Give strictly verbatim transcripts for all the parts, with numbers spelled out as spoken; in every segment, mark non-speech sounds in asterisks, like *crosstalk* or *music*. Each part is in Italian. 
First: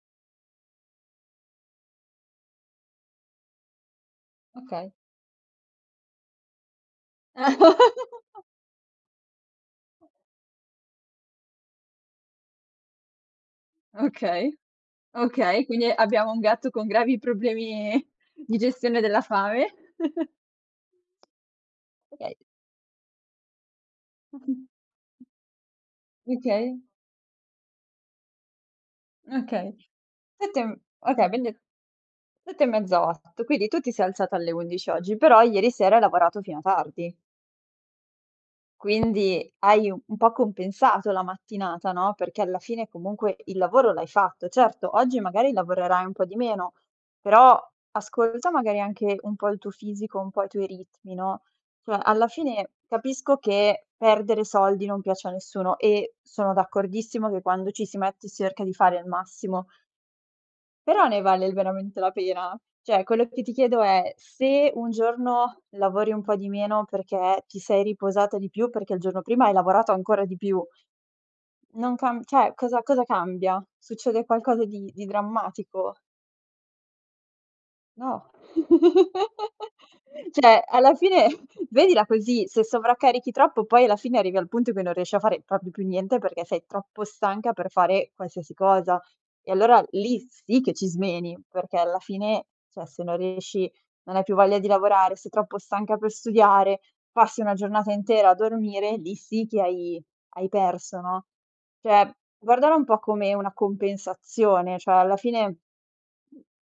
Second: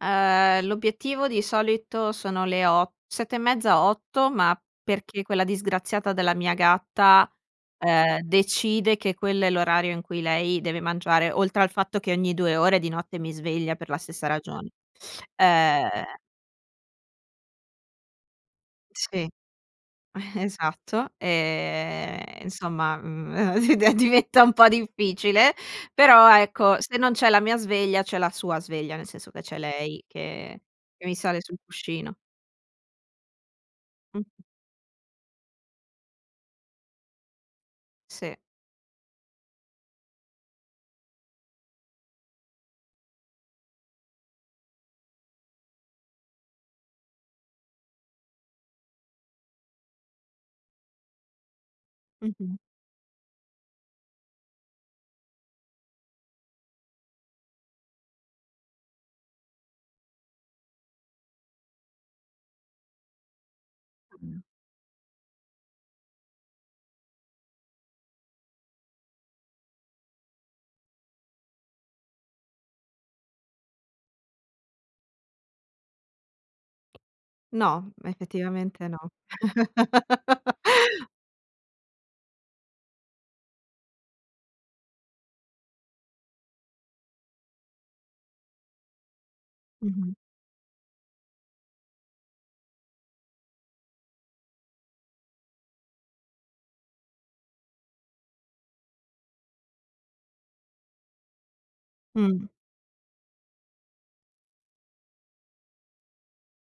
Ehm, l'obiettivo di solito sono le o sette e mezza, otto, ma Okay. perché quella disgraziata della mia gatta, ehm, *laughs* decide che quello è l'orario in cui lei deve mangiare, oltre al fatto che ogni due ore di notte mi sveglia per la stessa Okay, ragione. okay, quindi Ehm abbiamo un gatto con gravi problemi di gestione della Sì. fame. *chuckles* Eh, esatto. Okay. E insomma, mhmm, e eh, *unintelligible* diventa un Mh-mh. po' difficile, però ecco Okay. se non c'è la mia sveglia c'è la sua sveglia, nel senso che c'è Okay. lei sette che m che mi okay sale vindi sul cuscino. sette e mezza otto, quindi tu ti sei alzata Mh-mh. alle undici oggi, però ieri sera hai lavorato fino a tardi. Sì. Quindi hai un un po' compensato la mattinata, no, perché alla fine comunque il lavoro l'hai fatto. Certo, oggi magari lavorerai un po' di meno, però ascolta magari anche un po' il tuo fisico, un po' i tuoi ritmi, no. Cioè, alla Mh-mh. fine capisco che perdere soldi non piace a nessuno e sono d'accordissimo che quando ci si mette si erca di fare il massimo però ne vale veramente la pena? ceh, quello che ti chiedo è: se un giorno lavori un po' di meno perché ti sei riposata di più, perché il giorno prima hai lavorato ancora di più non cam ceh cosa cosa cambia? Succede qualcosa di di drammatico? No, No. effettivamente no. *chuckles* *laughs* ceh, alla fine vedila così, se sovraccarichi troppo poi alla fine arrivi al punto che non riesci a fare propio più niente perché sei troppo stanca per fare qualsiasi cosa. E allora Mh-mh. lì sì che ci smeni, perché alla fine, ceh, se non riesci, non hai più voglia di lavorare, sei troppo stanca per studiare, passi una giornata intera a dormire, lì sì che hai hai perso, no. ceh, Mh. guardare un po' come una compensazione, ceh alla fine m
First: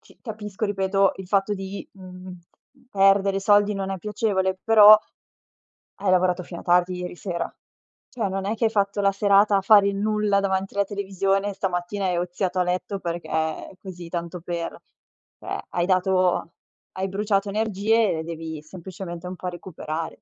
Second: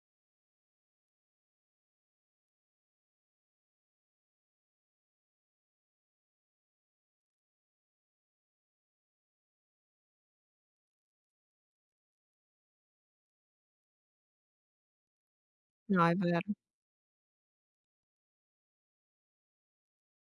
ci capisco ripeto il fatto di, mhmm, perdere soldi non è piacevole, però hai lavorato fino a tardi ieri sera. ceh non è che hai fatto la serata a fare il nulla davanti alla televisione e stamattina hai oziato a letto perché così tanto per. ceh hai No, è vero. dato hai bruciato energie e devi semplicemente un po' recuperare.